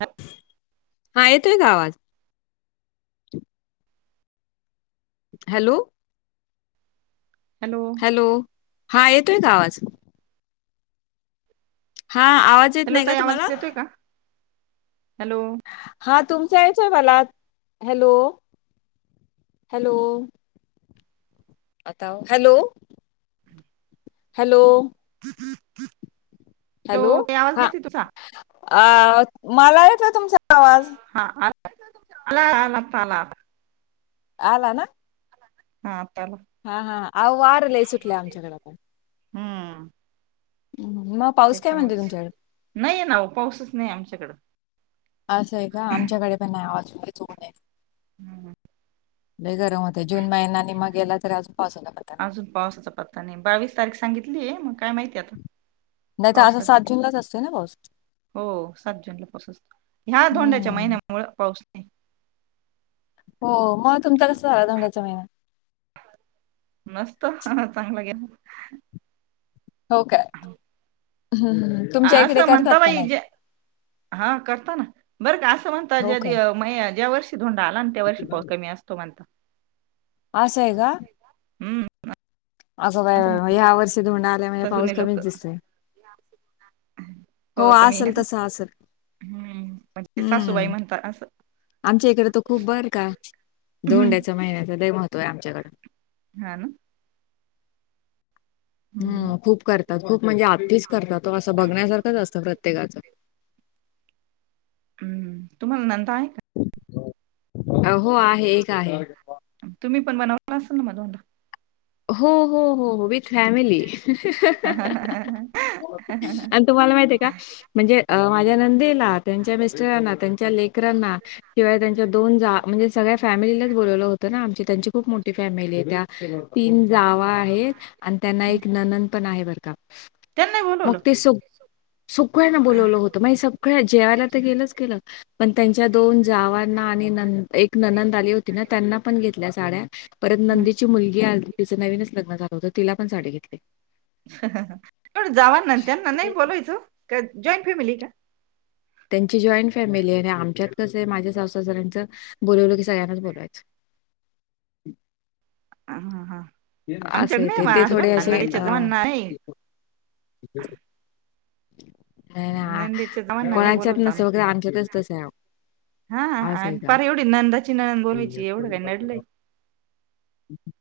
ह्म्म हा येतोय का आवाज? हॅलो हॅलो हा येतोय का आवाज? हा आवाज येत हॅलो नाही का ताई आवाज तुम्हाला? येतोय का हॅलो हा तुमच येतोय मला हॅलो, हॅलो आता हॅलो हॅलो हॅलो हॅलो. ते आवाज हा नाही येत तुझा अ मला येतोय तुमचा आवाज. हा आला हा आला, आला आला ना हा आला हा, हा आ वार लले सुटले आमच्याकडे हम्म, मग पाऊस काय म्हणतोय तुमच्याकडे? त्याच्यामुळे नाहीय ना पाऊसच नाही आमच्याकडं असं आहे का आमच्याकडे पण नाही ऊन आहे हम्म ह लय गरम होतंय. जून महिना निम्मा गेला तरी अजून पावसाचा पत्ता नाही. अजून पावसाचा पत्ता नाही बावीस तारीख सांगितलीय मग काय माहितीय आता नाही तर असा सात पावसाची जुूनलाच असतोय ना पाऊस हो सात जूनला पाऊस असतो ह्या धोंड्याच्या हम्म. महिन्यामुळे पाऊस ते हो मग तुमच कसं झालं धोंडाच्या महिना मस्त हा चांगलं गेला हो काय हं, हं. तुमच्या इकडे असं करतात म्हणता बा का नाही? जे हा करता ना बरं का असं म्हणता हो का? ज्या म ज्या वर्षी धोंडा आला ना त्या वर्षी पाऊस कमी असतो म्हणता. आहे का? हम्म. असं ह्या वर्षी धोंडा आल्यामुळे म्हणता पाऊस जुने लोक कमीच दिसतोय. हो असल तसं असेल. ह म्हणजे सासूबाई हं. म्हणतात असं. आमच्या इकडे तर खूप बर का धोंड्याचं महिन्याचं लय महत्त्व य आमच्याकड. हा ना. हम्म हम खूप करतात खूप म्हणजे आती च करतात ओ असं बघण्यासारखंच असतं प्रत्येकाचं [inaudible] हम्म तुम्हाला नंदा हाय. अं, हो आहे, एक आहे. तुम्ही पण बनवला असल ना म धोंडा. हो हो हो हो. विथ फॅमली आणि तुम्हाला माहितेय आहे का म्हणजे. अ माझ्या नंदेला त्यांच्या मिस्टरांना त्यांच्या लेकरांना शिवाय त्यांच्या दोन जा म्हणजे सगळ्या फॅमिलीलाच बोलवलं होत ना आमची त्यांची खूप मोठी फॅमिली आहे त्या तीन जावा आहेत आणि त्यांना एक नणंद पण आहे बर का. त्यांना मग बोलवलं ते सु सळ्यांना बोलावलं होत माही सगळ्या जेवायला तर केलंच केलं पण त्यांच्या दोन जावांना आणि नना एक ननंद आली होती ना त्यांना पण घेतल्या साड्या परत नंदीची मुलगी आली तिचं नवीनच लग्न झालं होतं तिला पण साडी घेतली. जावाना त्यांना नाही बोलायचं ओ जॉईंट फॅमिली का. त्यांची जॉईंट फॅमिली आणि आमच्यात कस माझ्या सासू सासऱ्यांचं बोलवलं की सगळ्यांनाच बोलायचं. ह हां हां. ते. ते थोडे असे अ, [unintelligible] नाय ना जावांना नाही कोणाच्यात बोलवता नस आम्ही वगैरे आमच्याच तसए ओ. हा पर एवढी नंदाची ननंद बोलवायची एवढं काय नडलय. [inaudible]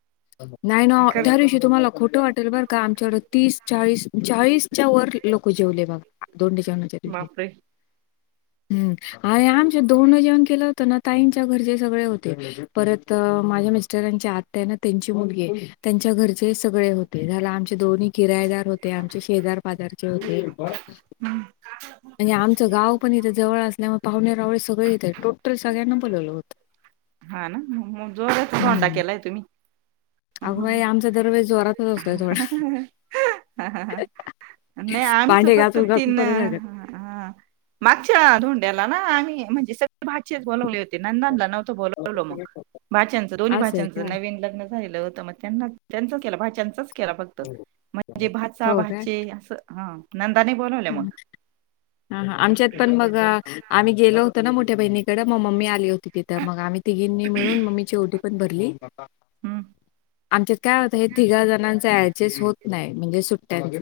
नाही ना खर त्या दिवशी तुम्हाला खोटं वाटेल बरं का आमच्याकड तीस चाळीस चाळीस च्या वर लोक जेवले बघा धोंडे जेवणाच्या दिवशी. बापरे हम्म. हम्म आणि आमच्या धोंडे जेवण केलं होत ना ताईंच्या घरचे सगळे होते. परत माझ्या मिस्टरांची आत्या ना त्यांची मुलगी. त्यांच्या घरचे सगळे होते झाला आमचे दोन्ही किराेदार होते आमचे शेजार पाजार. [unintelligible] म्हणजे आमच गाव पण इथे जवळ असल्यामुळे पाहुणे रावळे सगळे इथे टोटल सगळ्यांना बोलवलं होत. हा ना, मग जोरच झोंडा केलाय तुम्ही- अग बाई आमचा दरवेळी जोरात- हा हा हा नाही आमचं भांडे फक्त घासून घासून तीन परत लागत. मागच्या धोंड्याला ना आम्ही- ते भाचीच बोलावले होते नंदला नव्हंत बोलवलो मग भाच्या्यांचं दोन्ही असं आहे भाच्या्यांचं का? नवीन लग्न झालेलं होतं मग त्यांनाच त्यांचा केला भा्यांचाच केला फक्त म्हणजे भाचा हो काय? भाचे अस हा- पण आल्या मग [unintelligible] हा, हा आमच्यात पण मग आम्ही गेलो होतो ना मोठ्या बहिणीकडे मग मम्मी आली होती तिथं मग आम्ही- म तिघींनी मिळून मम्मीची ओटी पण भरली- हम्म. आमच्यात काय होतं हे तिघाजणांच ऍडजस्ट होत नाही म्हणजे सुट्ट्यांच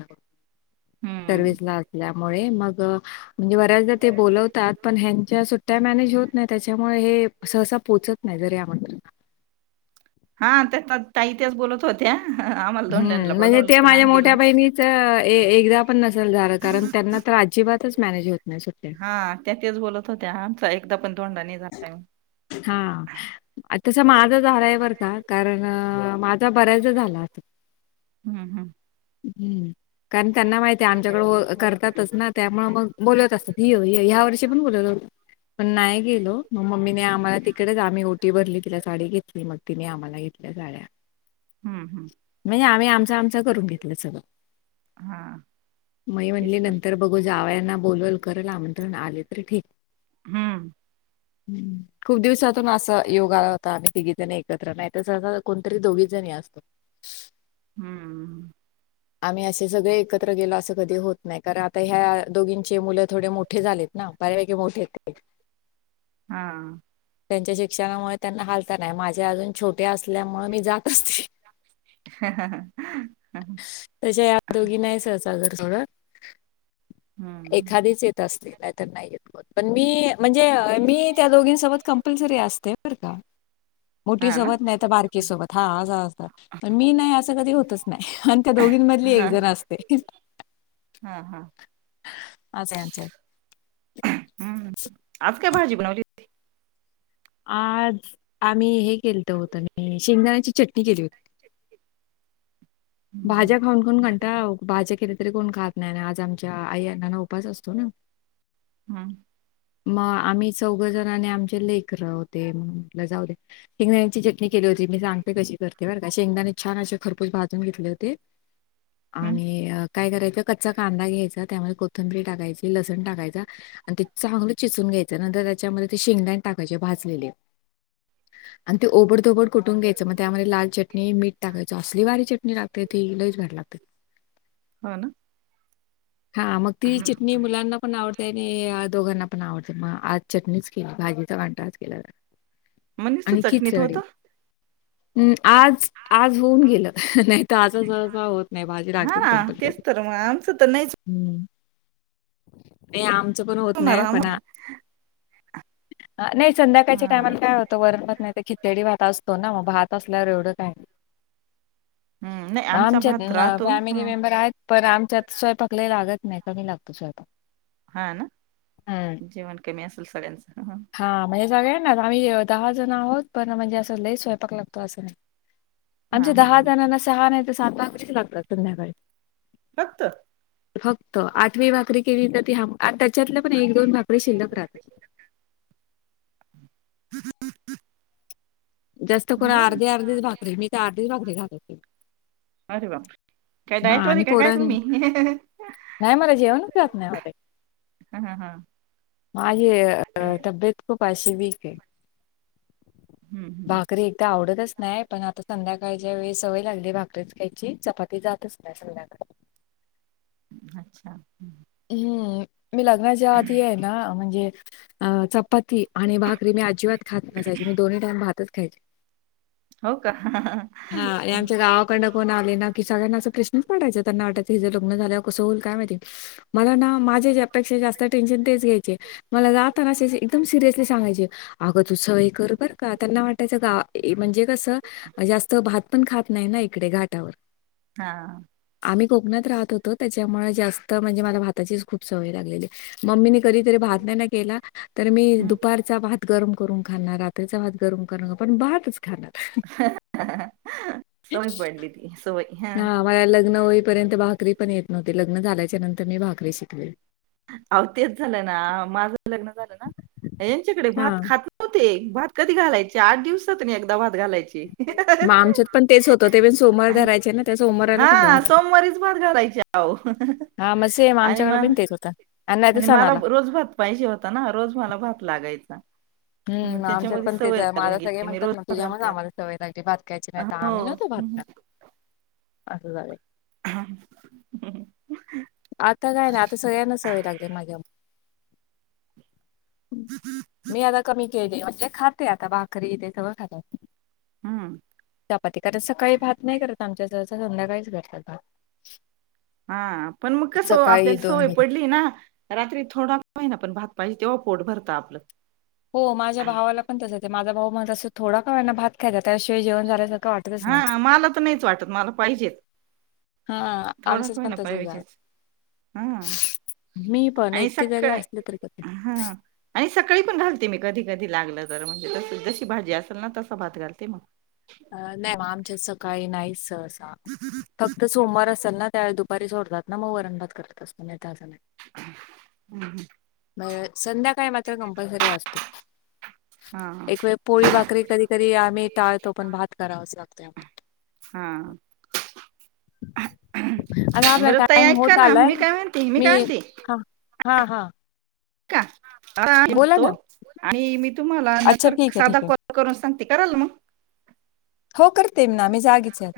हम्म सर्विसला असल्यामुळे मग म्हणजे बऱ्याचदा ते बोलवतात पण ह्यांच्या सुट्ट्या मॅनेज होत नाही, त्याच्यामुळे हे सहसा पोचत नाहीत. या म्ह [unintelligible] हा ते- ताई तेच बोलत होत्या- धोंड्यांला हम्म म्हणजे बोलवलं ते पण माझ्या आम्ही गेलो मोठ्या नाही. बहिणीच ये ये पण नसेल झाल कारण त्यांना तर अजिबातच मॅनेज होत नाहीया सुट्ट्या. हा त्या तेच बोलत होत्या आमचा एकदा पण धोंडा नाही झाला हा, तस माझं झाारायवरर का कारण माझ [unintelligible] त बऱ्याच दा झाला आता हम्म हम्म हम् कारण त्यांना माहिती आहे आमच्याकडं करतातचं ना त्यामुळे मग बोलवत असतात ह्या वर्षी पण बोलत होत. पण नाही गेलो. ग मम्मीने आम्हाला तिकडेच आम्ही ओटी भरली तिला साडी घेतली, मग तिने आम्हाला घेतल्या साड्या. हम्म हम्म म्हणजे आम्ही आमचा आमचा करून घेतलं सगळं हा मही तेच म्हणली तर नंतर बघू जावयाना बोलल करल आमंत्रण आले तर ठीक- हम्म ह खूप दिवसातून असं योग आला होता आम्ही तिघीजणी एकत्र बायकांना सांगितल कोणतरी दोघी जणीच या फक्त हम्म. आम्ही असे सगळे एकत्र गेलो, असं कधी होत नाही व, कारण आता ह्या दोघींचे मुलं थोडे मोठे झालेत- ना बऱ्यापैकी मोठे आहेत ते. - हा. त्यांच्या शिक्षणामुळे त्यांना हाल तर नाही माझे अजून छोटे असल्यामुळे मी जात असते त्याच्या या दोघी नाही स सहसा घर सोडत. हम्म एखादीच येत असतील नाही तर नाही येत पण मी म्हणजे मी त्या दोघींसोबत कंपल्सरी असते बरं का मोठी हा ना सोबत नाही तर, बारकी सोबत हा अस मी नाही असं कधी होतच नाही आणि त्या दोघ- घिन मधली एक हा जण असते [unintelligible] हा हा अ तेे अ से [unintelligible] हम्म आज काय भाजी बनवली होती? आज आम्ही हे- केल तर होत आणि शेंगदाण्याची चटणी केली होती. हम्म भाज्या खाऊन, खाऊन कंटाळा आलाओ, भाज्या केल्या तरी कोण खात नाही आज आम- च्या आई अन्ना ला उपवास असतो ना. हम्म. मग आम्ही चौघ जण आणि आमचे लेक- जा शेंगदाची जटणी केली होती मी सांगते कशी करते बर का शेंगदा छान [unintelligible] खरपूस भाजून घेतले होते. हम्म, आणि काय करायचं कच्चा कांदा घ्यायचा, त्यामध्ये कोथंबीरी टाकायची लस टाकायचा आणि ते चांगलं चिचून घ्यायच नंतर त्याच्यामध्ये शेंगदाणे टाकायचे भाजलेले, आणि ते ओबडधोबड कुठून घ्यायाच,, मग त्यामध्ये लाल चटणी, मीठ टाकायचं, असली भारी चटणी लागते ती लईच भारी लागते. हो, ना. हा, मग ती चटणी हम्म. मुलांना पण आवडतेय आणि दोघांना पण आवडते, मग आज चटणीच केली, भाजीचा वांटाज केला नाही. मग नीसत चटणीत होता. हम्, आज, आज होऊन गेलं, नाही. हा ना तेच तर मग आमचं तर नाहीच [unintelligible] नाही आमचं पण होत होणार नाही, पण आम्हा नाही संध्याकाळच्या हा टायमाला काय होतं, वरणभात नाहीतर खितडी भात असतो ना, मग भात असल्यावर एवढं काही नाही. हम्म. नाही आमचा आमच्यात भात ना राहतो हा फॅमिली मेंबर आहेत, पण आमच्यात स्वयंपाक लय लागत नाही, कमी लागतो. [unintelligible] हा, ना, जेवण कमी असेल सगळ्यांचं. हा, मझे सगळेऽऽ आम्ही दहा जण आहोत, पण म्हणजे असं लई स्वयंपाक लागतो असं नाही. हा आमच्या हा दहा हा. जणांना सहा नाही तर सात भाकरीच लागतात संध्याकाळी. फक्त? फक्त, आठवी भाकरी केली तर ती हम... त्याच्यातले पण एक दोन भाकरी शिल्लक राहतात. [unintelligible] जास्त कोण... बर अर्धी... अर्धीच भाकरी, मी तर अर्धीच भाकरी खात होते. अरे बाप काय हा डायट वर ये, आणि का काय पोरण तुम्ही? ह... ह नाही मला जेवणच जात नाही आवडत [unintelligible] हा, हा, हा माझी.. अ.. तब्येत... खूप अशी वीक ए. हम्म हम्म भाकरी एकदा आवडतचऽऽ नाही, पण आता संध्याकाळच्या वेळी सवय लागली भाकरीच ख्यायची,, चपातीऽ मी जातच नाय संध्याकाळी. अच्छा. हम्म, मी लग्नाच्या आधी आहे ना,, म्हणजे अ... पाती आणि भाकरी मी अजिबात खात नसायची, मी दोन्ही टाइम भातच खायचे. हो का हा यांच्या गावाकडंन कोण आले ना कि सगळ्यांना असं प्रश्ऽऽ पडायचा, त्यांना वाटायचं हीचं लग्न झाल्यावर कसं होईल काय माहिती? मला ना माझ्या ज्या पेक्षा जास्त टेन्शन तेच घ्यायचे. मला जाताना.. असे एकदम सिरियसली सांगायचे, अग तू सवय कर बर का... त्यांना वाटायचं... गा... म्हणजे कसं, जास्त भात पण खात नाही ना इकडे, घाटावर हा, आम्ही कोकणात राहत होतो, त्याच्यामुळे जास्त म्हणजे मला भाताचीच खूप सवय लागलेली. मम्मीने कधीतरी भात नाही ना केला, तर मी दुपारचा भात गरम करून खानार, रात्रीचा भात पण भातच फक्त ह.. ह हह.. ह... सवय पडली ती, सवय. हा मला लग्न होईपर्यंत भाकरी पण येत नव्हती, लग्न झाल्याच्या नंतर मी भाकरी शिकले. अव तेच झालं ना, माझं पण लग्न झालं ना... यांच्याकडे हा भात खातच नव्हते. भात कधी घालायचे, आठ दिवसातून एकदा भात घालायचे, मग आमच्यात पण तेच होतं ते पण सोमवार [unintelligible] धरायचे ना त्या सोमवाराला फक्त हं, भात होता. सोमवारीच भातऽऽ घालायचे अवो हा, मग सेम, आमच्याकडे पण तेच होतं. नाही तर आणि मला सणाला रोज भात पाहिजे होता ना, रोज मला भात लागायचा. हम्म मग आमच्यात त्याच्यामध्ये पण तेच सवय आहे माझ लागून सगळे गेली, मी म्हणतात रोज ना भात तुझ्यामुळेच घालते आम्हाला सवय लागली भात खायची आता... नाही तर आम्ही हो. नव्हतो भात खात [unintelligible] असं झालंय. हा.. हह. आता काय नाही आता सगळ्यांना सवय लागली माझ्यामुळे मी आता कमी केले म्हणजे खाते आता भाकरी इथे सगळं खातात. हम्म. चपाती, कारण सकाळी भात नाही करत आमच्यात सहसा संध्याकाळीच करतात भात. हा.. पण मग कसं... सकाळी आपल्याला सवोय दोन पडली ना, रात्री थोडा होई ना पण भात पाहिजे तेव्हा पोट भरता आपलं. हो माझ्या भावाला पण तसंच ए माझा भाऊ मला तसं थोडा का होइना भात [unintelligible] जेवण झाल्यासारखं [unintelligible] वाटतच नाही. हा मला तर नाहीच वाटत, मला तर पाहिजेच. हा... आमच्यात पण तसंच हाय हा [unintelligible] मी पण आणि एकटे जरी सकाळ असले तरी पण हा आणि सकाळी पण घालते मी कधी कधी लागलं तर... म्हणजे जशी भाजी असेल ना तसं भात घालते मग नाही म् आमच्यात् सकाळी नाहीच् फक्त सोमवार असेल ना त्यावेळी दुपारी सोडतात ना.. मग वरण भात करत असतो त्या [unintelligible] हम्म हम्म संध्याकाळी मात्र कम्पलसरी असतो. हम्म एक वेळ पोळी भाकरी आम्ही कधी कधी आम्ही टाळत आपण भात करावाच लागतो आम्हाला. आता [inaudible] आपला बर ताई टाइम ऐका होत ना. आलाय मी काय म्हती. मी काय म्हती. हा हा हा बोला ना [unintelligible] तुम्हाला अच्छा नंतर ठीक आहे साधा ठीक आहे कॉल करून सांगते. कराल मग. हो करते ना मी जागीच आहे.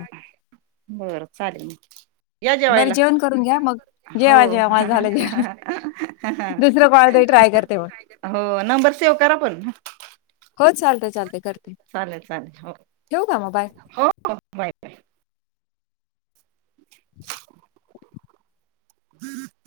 बरं चालेल. म बर जेवण करून घ्या. मग हो. जेवा जेवा माझं झालं जेवण दुसरं कॉल तरी ट्राय करते मग. हो. नंबर सेव्ह करा पण. हो चालतय चालतय करते. चालेल चालेल हो ठेवु का मग. हो माहित आहे. [inaudible]